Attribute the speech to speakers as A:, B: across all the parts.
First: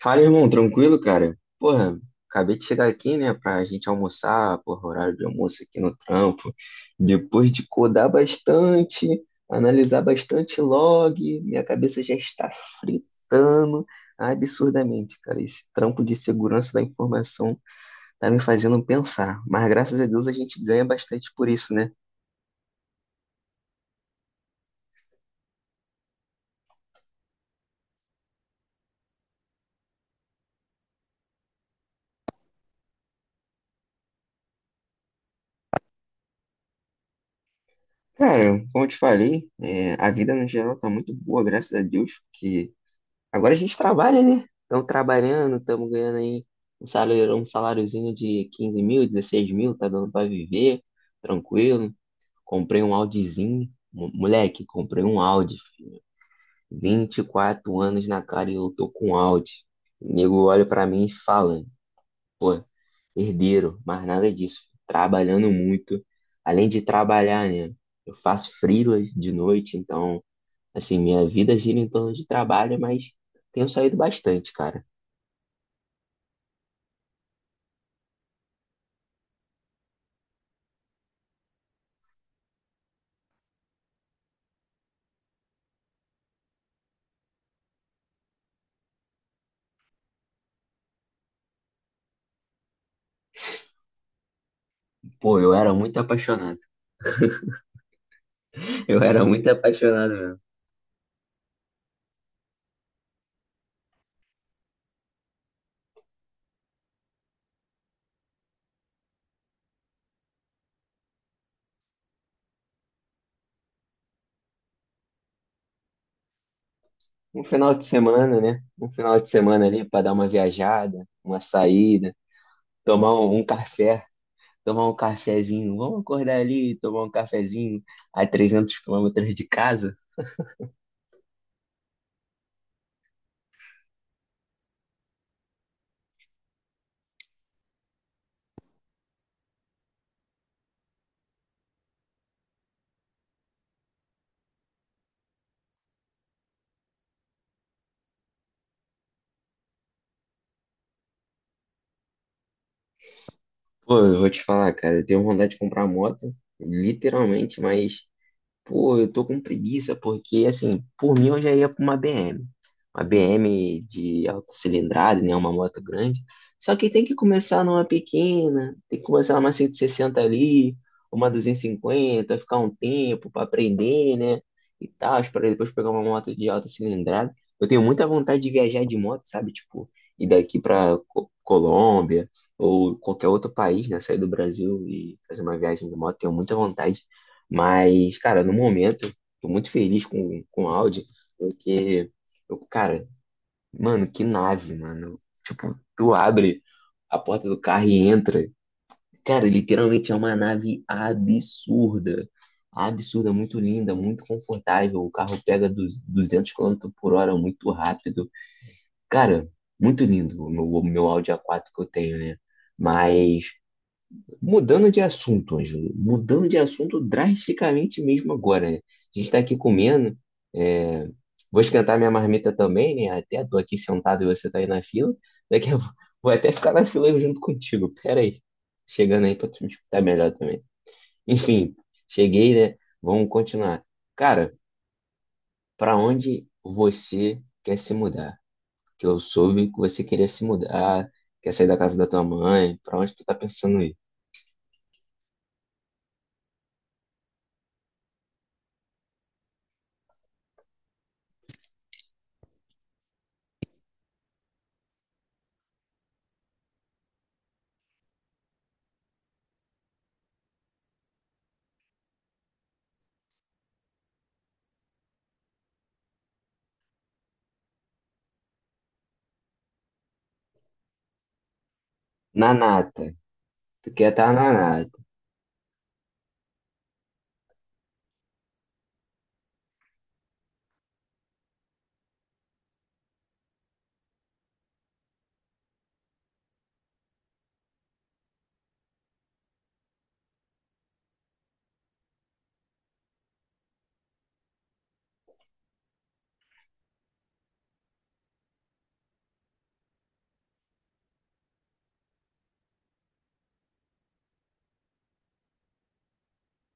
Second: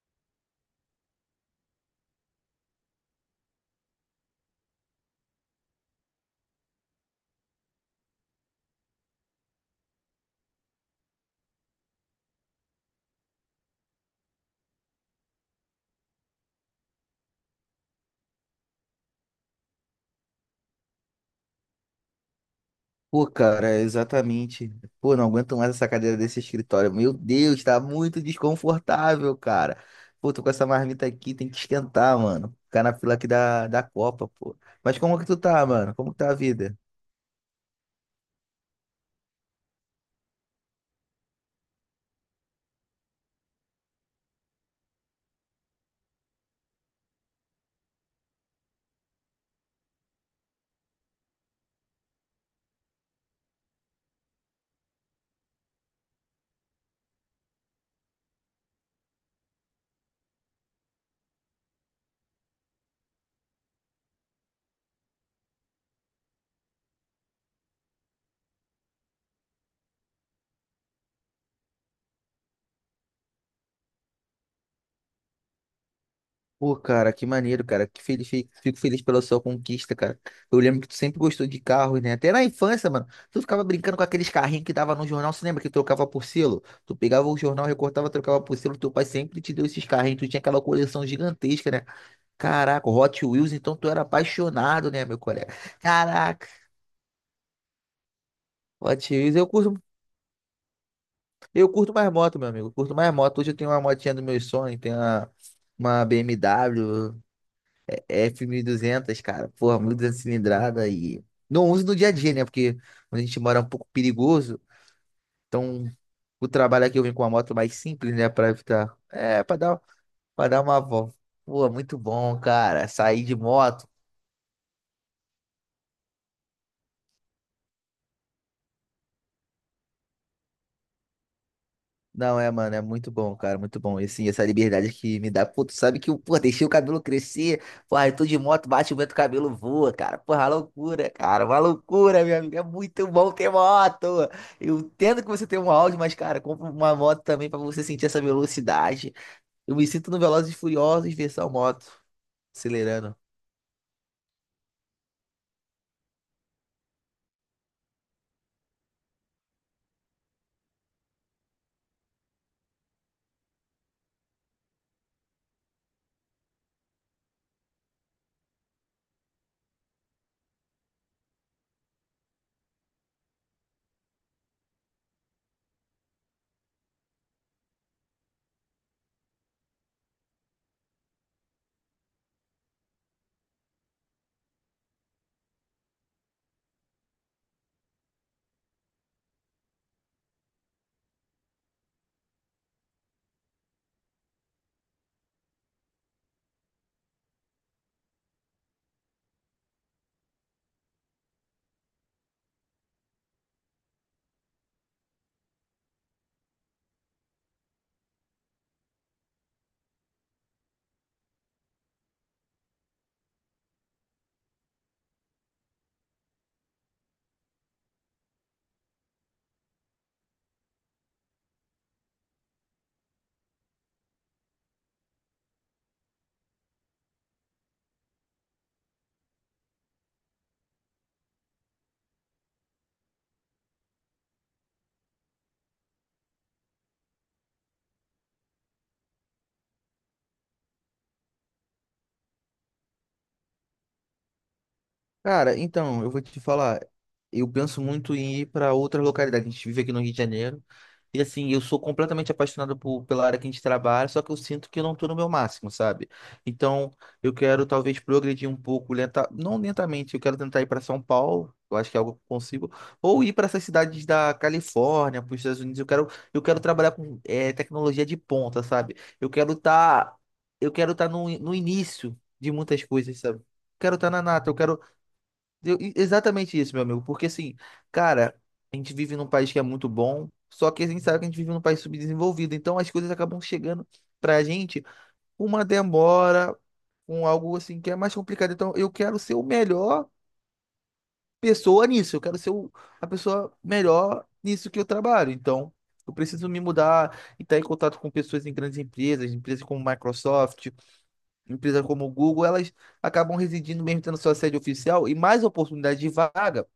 A: Fala, irmão, tranquilo, cara? Porra, acabei de chegar aqui, né, pra gente almoçar, porra, horário de almoço aqui no trampo. Depois de codar bastante, analisar bastante log, minha cabeça já está fritando absurdamente, cara. Esse trampo de segurança da informação tá me fazendo pensar, mas graças a Deus a gente ganha bastante por isso, né?
B: Pô, cara, é exatamente. Pô, não aguento mais essa cadeira desse escritório. Meu Deus, tá muito desconfortável, cara. Pô, tô com essa marmita aqui, tem que esquentar, mano. Ficar na fila aqui da Copa, pô. Mas como que tu tá, mano? Como que tá a vida?
A: Cara, como eu te falei, é, a vida no geral tá muito boa, graças a Deus, porque agora a gente trabalha, né? Estamos trabalhando, estamos ganhando aí um salário, um saláriozinho de 15 mil, 16 mil, tá dando para viver, tranquilo. Comprei um Audizinho, moleque, comprei um Audi, filho. 24 anos na cara e eu tô com Audi. O nego olha para mim e fala, pô, herdeiro, mas nada disso, filho. Trabalhando muito. Além de trabalhar, né? Eu faço freelas de noite, então, assim, minha vida gira em torno de trabalho, mas tenho saído bastante, cara.
B: Pô, cara, que maneiro, cara. Que feliz, fico feliz pela sua conquista, cara. Eu lembro que tu sempre gostou de carros, né? Até na infância, mano. Tu ficava brincando com aqueles carrinhos que dava no jornal. Você lembra que trocava por selo? Tu pegava o jornal, recortava, trocava por selo. Teu pai sempre te deu esses carrinhos. Tu tinha aquela coleção gigantesca, né? Caraca, Hot Wheels, então tu era apaixonado, né, meu
A: Pô, eu
B: colega?
A: era muito
B: Caraca,
A: apaixonado. Eu
B: Hot
A: era
B: Wheels, eu
A: muito
B: curto,
A: apaixonado mesmo.
B: eu curto mais moto, meu amigo. Eu curto mais moto. Hoje eu tenho uma motinha dos meus sonhos, tenho uma BMW F1200, 1200, cara. Porra, 1200 cilindrada e não uso no dia a dia, né? Porque onde a gente mora é um pouco perigoso. Então, o trabalho aqui eu venho com uma
A: Um
B: moto
A: final
B: mais
A: de
B: simples, né,
A: semana,
B: pra
A: né? Um
B: evitar.
A: final de
B: É, pra
A: semana
B: dar,
A: ali pra dar uma
B: pra dar uma
A: viajada,
B: volta.
A: uma
B: Pô, muito
A: saída,
B: bom, cara.
A: tomar
B: Sair de
A: um
B: moto.
A: café, tomar um cafezinho. Vamos acordar ali, e tomar um cafezinho a 300 quilômetros de casa.
B: Não, é, mano, é muito bom, cara, muito bom. E assim, essa liberdade que me dá. Pô, tu sabe que eu, pô, deixei o cabelo crescer. Porra, eu tô de moto, bate o vento, o cabelo voa, cara. Porra, loucura, cara, uma loucura, meu amigo. É muito bom ter moto. Eu entendo que você tem um Audi, mas, cara, compra uma moto também pra você sentir essa velocidade. Eu me sinto no Velozes e Furiosos versão moto, acelerando.
A: Pô, eu vou te falar, cara, eu tenho vontade de comprar moto, literalmente, mas pô, eu tô com preguiça porque, assim, por mim eu já ia pra uma BM. Uma BM de alta cilindrada, né? Uma moto grande. Só que tem que começar numa pequena, tem que começar numa 160 ali, uma 250, ficar um tempo pra aprender, né? E tal, para depois pegar uma moto de alta cilindrada. Eu tenho muita vontade de viajar de moto, sabe? Tipo, ir daqui pra Colômbia ou qualquer outro país, né? Sair do Brasil e fazer uma viagem de moto, tenho muita vontade. Mas, cara, no momento, tô muito feliz com o Audi, porque, eu, cara, mano, que nave, mano. Tipo, tu abre a porta do carro e entra. Cara, literalmente é uma nave absurda. Absurda, muito linda, muito confortável. O carro pega dos 200 km/h muito rápido. Cara, muito lindo o meu Audi A4 que eu tenho, né? Mas mudando de assunto, Ângelo, mudando de assunto drasticamente mesmo agora, né? A gente está aqui comendo, é, vou esquentar minha marmita também, né? Até tô aqui sentado e você tá aí na fila. Daqui a... Vou até ficar na fila junto contigo. Pera aí. Chegando aí para tu me escutar melhor também. Enfim, cheguei, né? Vamos continuar. Cara, para onde você quer se mudar? Que eu soube que você queria se mudar, quer sair da casa da tua mãe. Para onde tu tá pensando ir?
B: Cara, então, eu vou te falar, eu penso muito em ir para outras localidades. A gente vive aqui no Rio de Janeiro. E assim, eu sou completamente apaixonado pela área que a gente trabalha, só que eu sinto que eu não estou no meu máximo, sabe? Então, eu quero talvez progredir um pouco, lenta, não lentamente, eu quero tentar ir para São Paulo, eu acho que é algo que eu consigo, ou ir para essas cidades da Califórnia, para os Estados Unidos. Eu quero trabalhar com tecnologia de ponta, sabe? Eu quero estar no início
A: Na
B: de muitas
A: nata.
B: coisas, sabe?
A: Tu
B: Quero estar
A: quer
B: na
A: estar na
B: nata, eu quero
A: nada.
B: exatamente isso, meu amigo, porque assim, cara, a gente vive num país que é muito bom, só que a gente sabe que a gente vive num país subdesenvolvido, então as coisas acabam chegando pra gente com uma demora, com algo assim que é mais complicado. Então eu quero ser o melhor pessoa nisso, eu quero ser o- a pessoa melhor nisso que eu trabalho. Então eu preciso me mudar e estar em contato com pessoas em grandes empresas, empresas como Microsoft, empresas como Google, elas acabam residindo mesmo tendo sua sede oficial e mais oportunidade de vaga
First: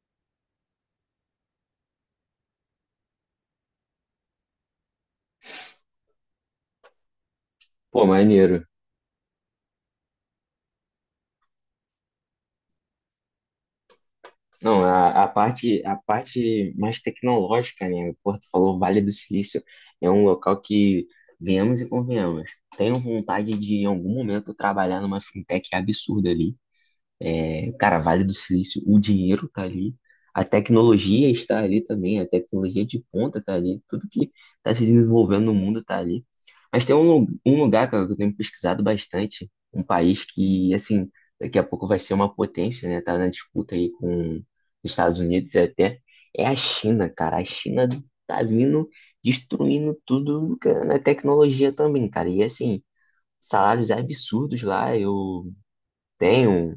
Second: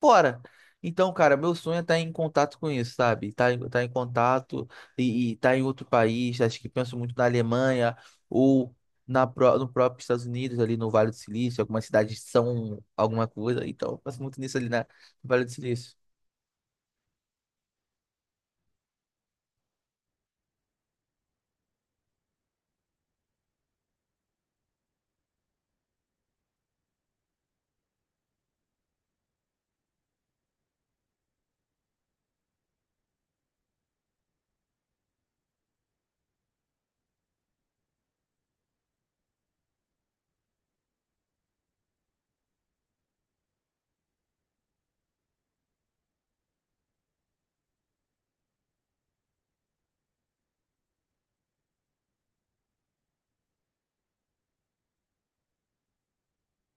B: fora. Então, cara, meu sonho é estar em contato com isso, sabe? Tá, tá em contato e tá em outro país. Acho que penso muito na Alemanha
A: Pô, maneiro.
B: ou no próprio Estados Unidos, ali no Vale do Silício. Algumas cidades são alguma coisa. Então, eu penso muito nisso ali
A: Não,
B: no Vale do Silício.
A: a parte mais tecnológica, né? Pô, tu falou Vale do Silício é um local que, venhamos e convenhamos, tenho vontade de, em algum momento, trabalhar numa fintech absurda ali. É, cara, Vale do Silício, o dinheiro tá ali, a tecnologia está ali também, a tecnologia de ponta tá ali, tudo que tá se desenvolvendo no mundo tá ali. Mas tem um, um lugar, cara, que eu tenho pesquisado bastante, um país que, assim, daqui a pouco vai ser uma potência, né? Tá na disputa aí com os Estados Unidos até, é a China, cara. A China tá vindo destruindo tudo, cara, na tecnologia também, cara. E, assim, salários absurdos lá, eu tenho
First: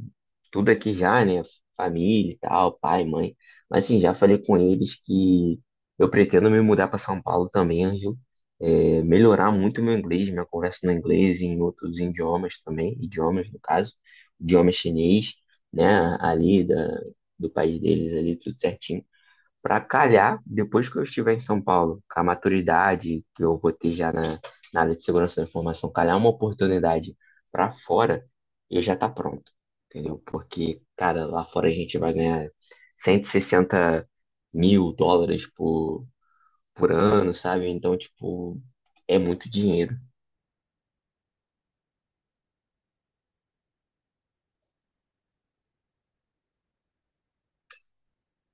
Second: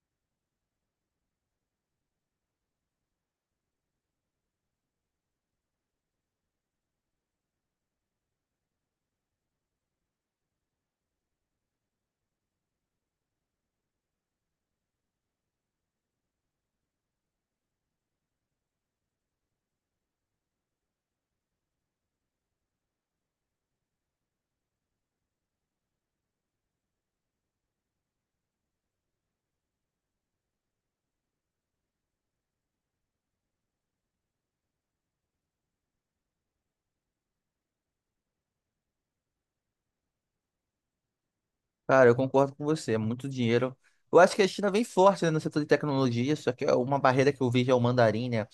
A: tudo aqui já, né? Família e tal, pai, mãe. Mas assim, já falei com eles que eu pretendo me mudar para São Paulo também, Ângelo. É, melhorar muito o meu inglês, minha conversa no inglês e em outros idiomas também, idiomas no caso, idioma chinês, né? Ali da, do país deles ali, tudo certinho para calhar, depois que eu estiver em São Paulo, com a maturidade que eu vou ter já na, na área de segurança da informação, calhar uma oportunidade para fora, eu já tá pronto, entendeu? Porque, cara, lá fora a gente vai ganhar 160 mil dólares por ano, sabe? Então, tipo, é muito dinheiro.
B: Cara, eu concordo com você. É muito dinheiro. Eu acho que a China vem forte, né, no setor de tecnologia. Só que é uma barreira que eu vejo é o mandarim, né?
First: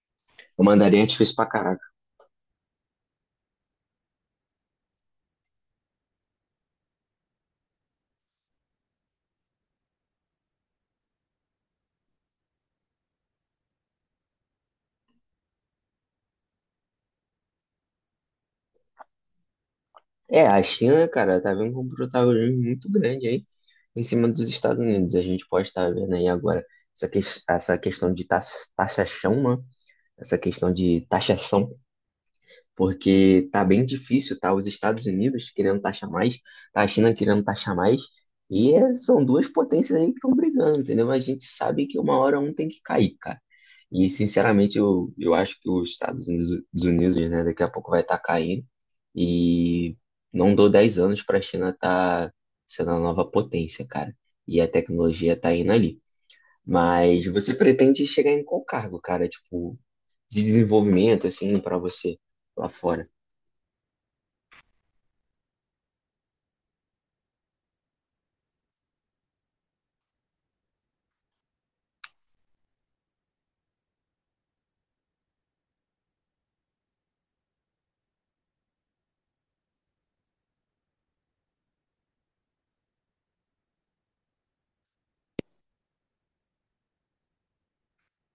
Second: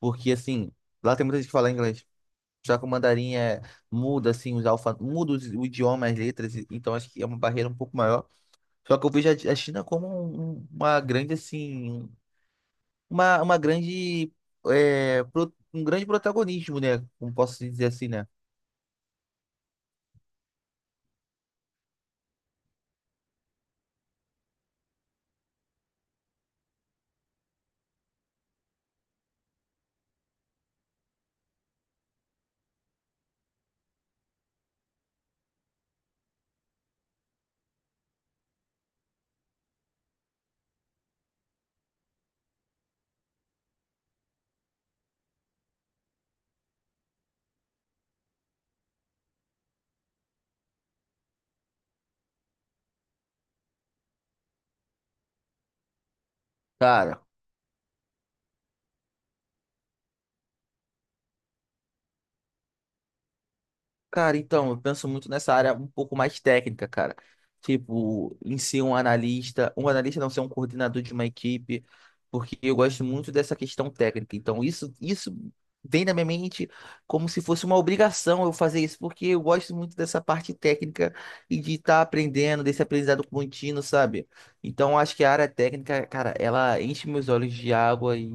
B: Porque,
A: O
B: assim,
A: mandarim é
B: lá tem
A: difícil
B: muita
A: pra
B: gente que fala
A: caralho.
B: inglês. Já que o mandarim é, muda assim os alfa, o idioma, as letras, então acho que é uma barreira um pouco maior. Só que eu vejo a China como uma grande assim, uma grande é, um grande protagonismo, né? Como posso dizer assim, né?
A: É, a China, cara, tá vendo com um protagonismo muito grande aí em cima dos Estados Unidos. A gente pode estar vendo aí agora essa, essa questão de taxação, né? Essa questão de taxação porque tá bem difícil, tá? Os Estados Unidos querendo taxar mais, tá a China querendo taxar mais, e são duas potências aí que estão brigando, entendeu? Mas a gente sabe que uma hora um tem que cair, cara. E, sinceramente, eu acho que os Estados Unidos, né, daqui a pouco vai estar caindo, e não dou 10 anos para a China estar sendo a nova potência, cara. E a tecnologia tá indo ali.
B: Cara,
A: Mas você pretende chegar em qual cargo, cara? Tipo, de desenvolvimento, assim, para você lá fora?
B: Cara, então, eu penso muito nessa área um pouco mais técnica, cara. Tipo, em si um analista, não ser um coordenador de uma equipe, porque eu gosto muito dessa questão técnica. Então, isso vem na minha mente como se fosse uma obrigação eu fazer isso, porque eu gosto muito dessa parte técnica e de estar aprendendo, desse aprendizado contínuo, sabe? Então, acho que a área técnica, cara, ela enche meus olhos de água e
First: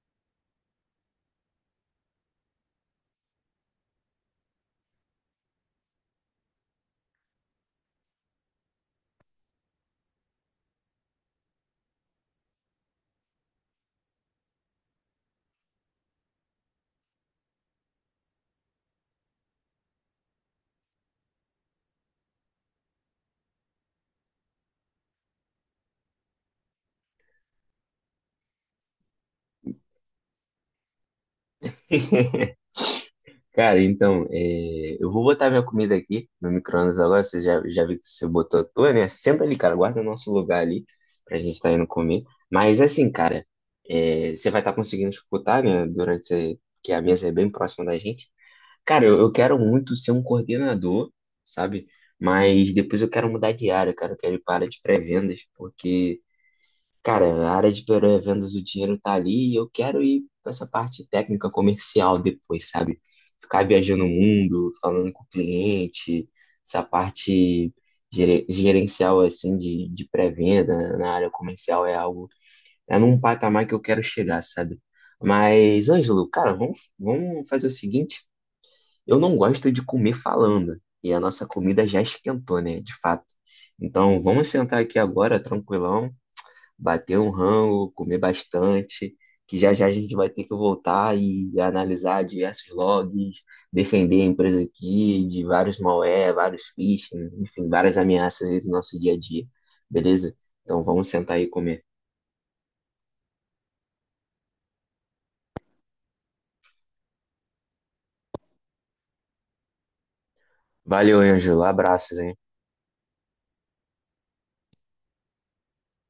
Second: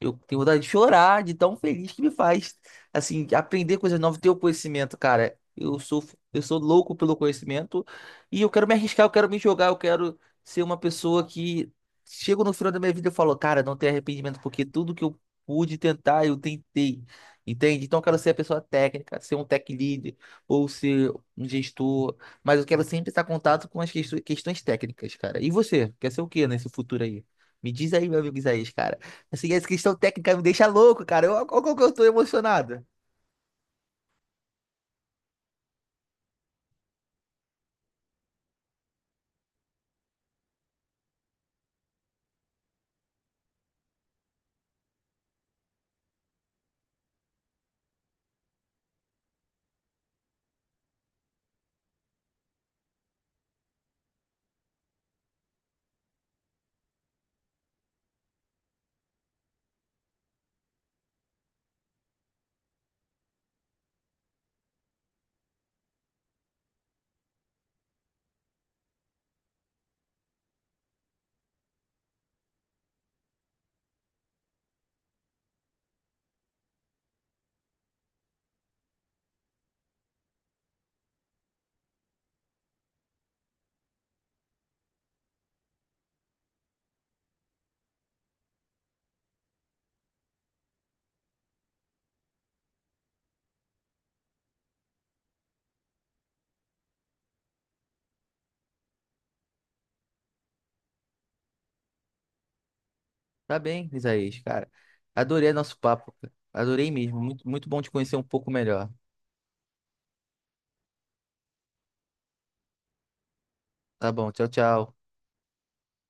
B: eu tenho vontade de chorar de tão feliz que me faz assim, aprender coisas novas, ter o conhecimento, cara. Eu sou louco pelo conhecimento e eu quero me arriscar, eu quero me jogar, eu quero ser uma pessoa que chego no final da minha vida e falo, cara, não tenho arrependimento, porque tudo que eu pude tentar, eu tentei. Entende? Então eu quero ser a pessoa técnica, ser um tech lead ou ser um gestor, mas eu quero sempre estar em contato com as questões técnicas, cara. E você, quer ser o quê nesse futuro aí? Me diz aí, meu amigo Isaías, cara. Assim, essa questão técnica me deixa louco, cara. Eu, olha como que eu tô emocionado.
A: Cara, então, é, eu vou botar minha comida aqui no micro-ondas agora. Você já viu que você botou a tua, né? Senta ali, cara, guarda o nosso lugar ali pra gente tá indo comer. Mas assim, cara, é, você vai estar conseguindo escutar, né? Durante esse- que a mesa é bem próxima da gente. Cara, eu quero muito ser um coordenador, sabe? Mas depois eu quero mudar de área, cara. Eu quero ir para a área de pré-vendas, porque cara, a área de pré-vendas, o dinheiro tá ali e eu quero ir pra essa parte técnica comercial depois, sabe? Ficar viajando o mundo, falando com o cliente, essa parte gerencial, assim, de pré-venda na área comercial é algo, é num patamar que eu quero chegar, sabe? Mas, Ângelo, cara, vamos fazer o seguinte: eu não gosto de comer falando e a nossa comida já esquentou, né? De fato. Então, vamos sentar aqui agora, tranquilão, bater um rango, comer bastante, que já já a gente vai ter que voltar e analisar diversos logs, defender a empresa aqui de vários malware, vários phishing, enfim, várias ameaças aí do nosso dia a dia, beleza? Então vamos sentar aí e comer.
B: Tá bem, Isaías, cara. Adorei nosso papo, cara. Adorei mesmo. Muito, muito bom te conhecer um pouco melhor.
A: Valeu, Ângelo. Abraços, hein?
B: Tá bom, tchau, tchau.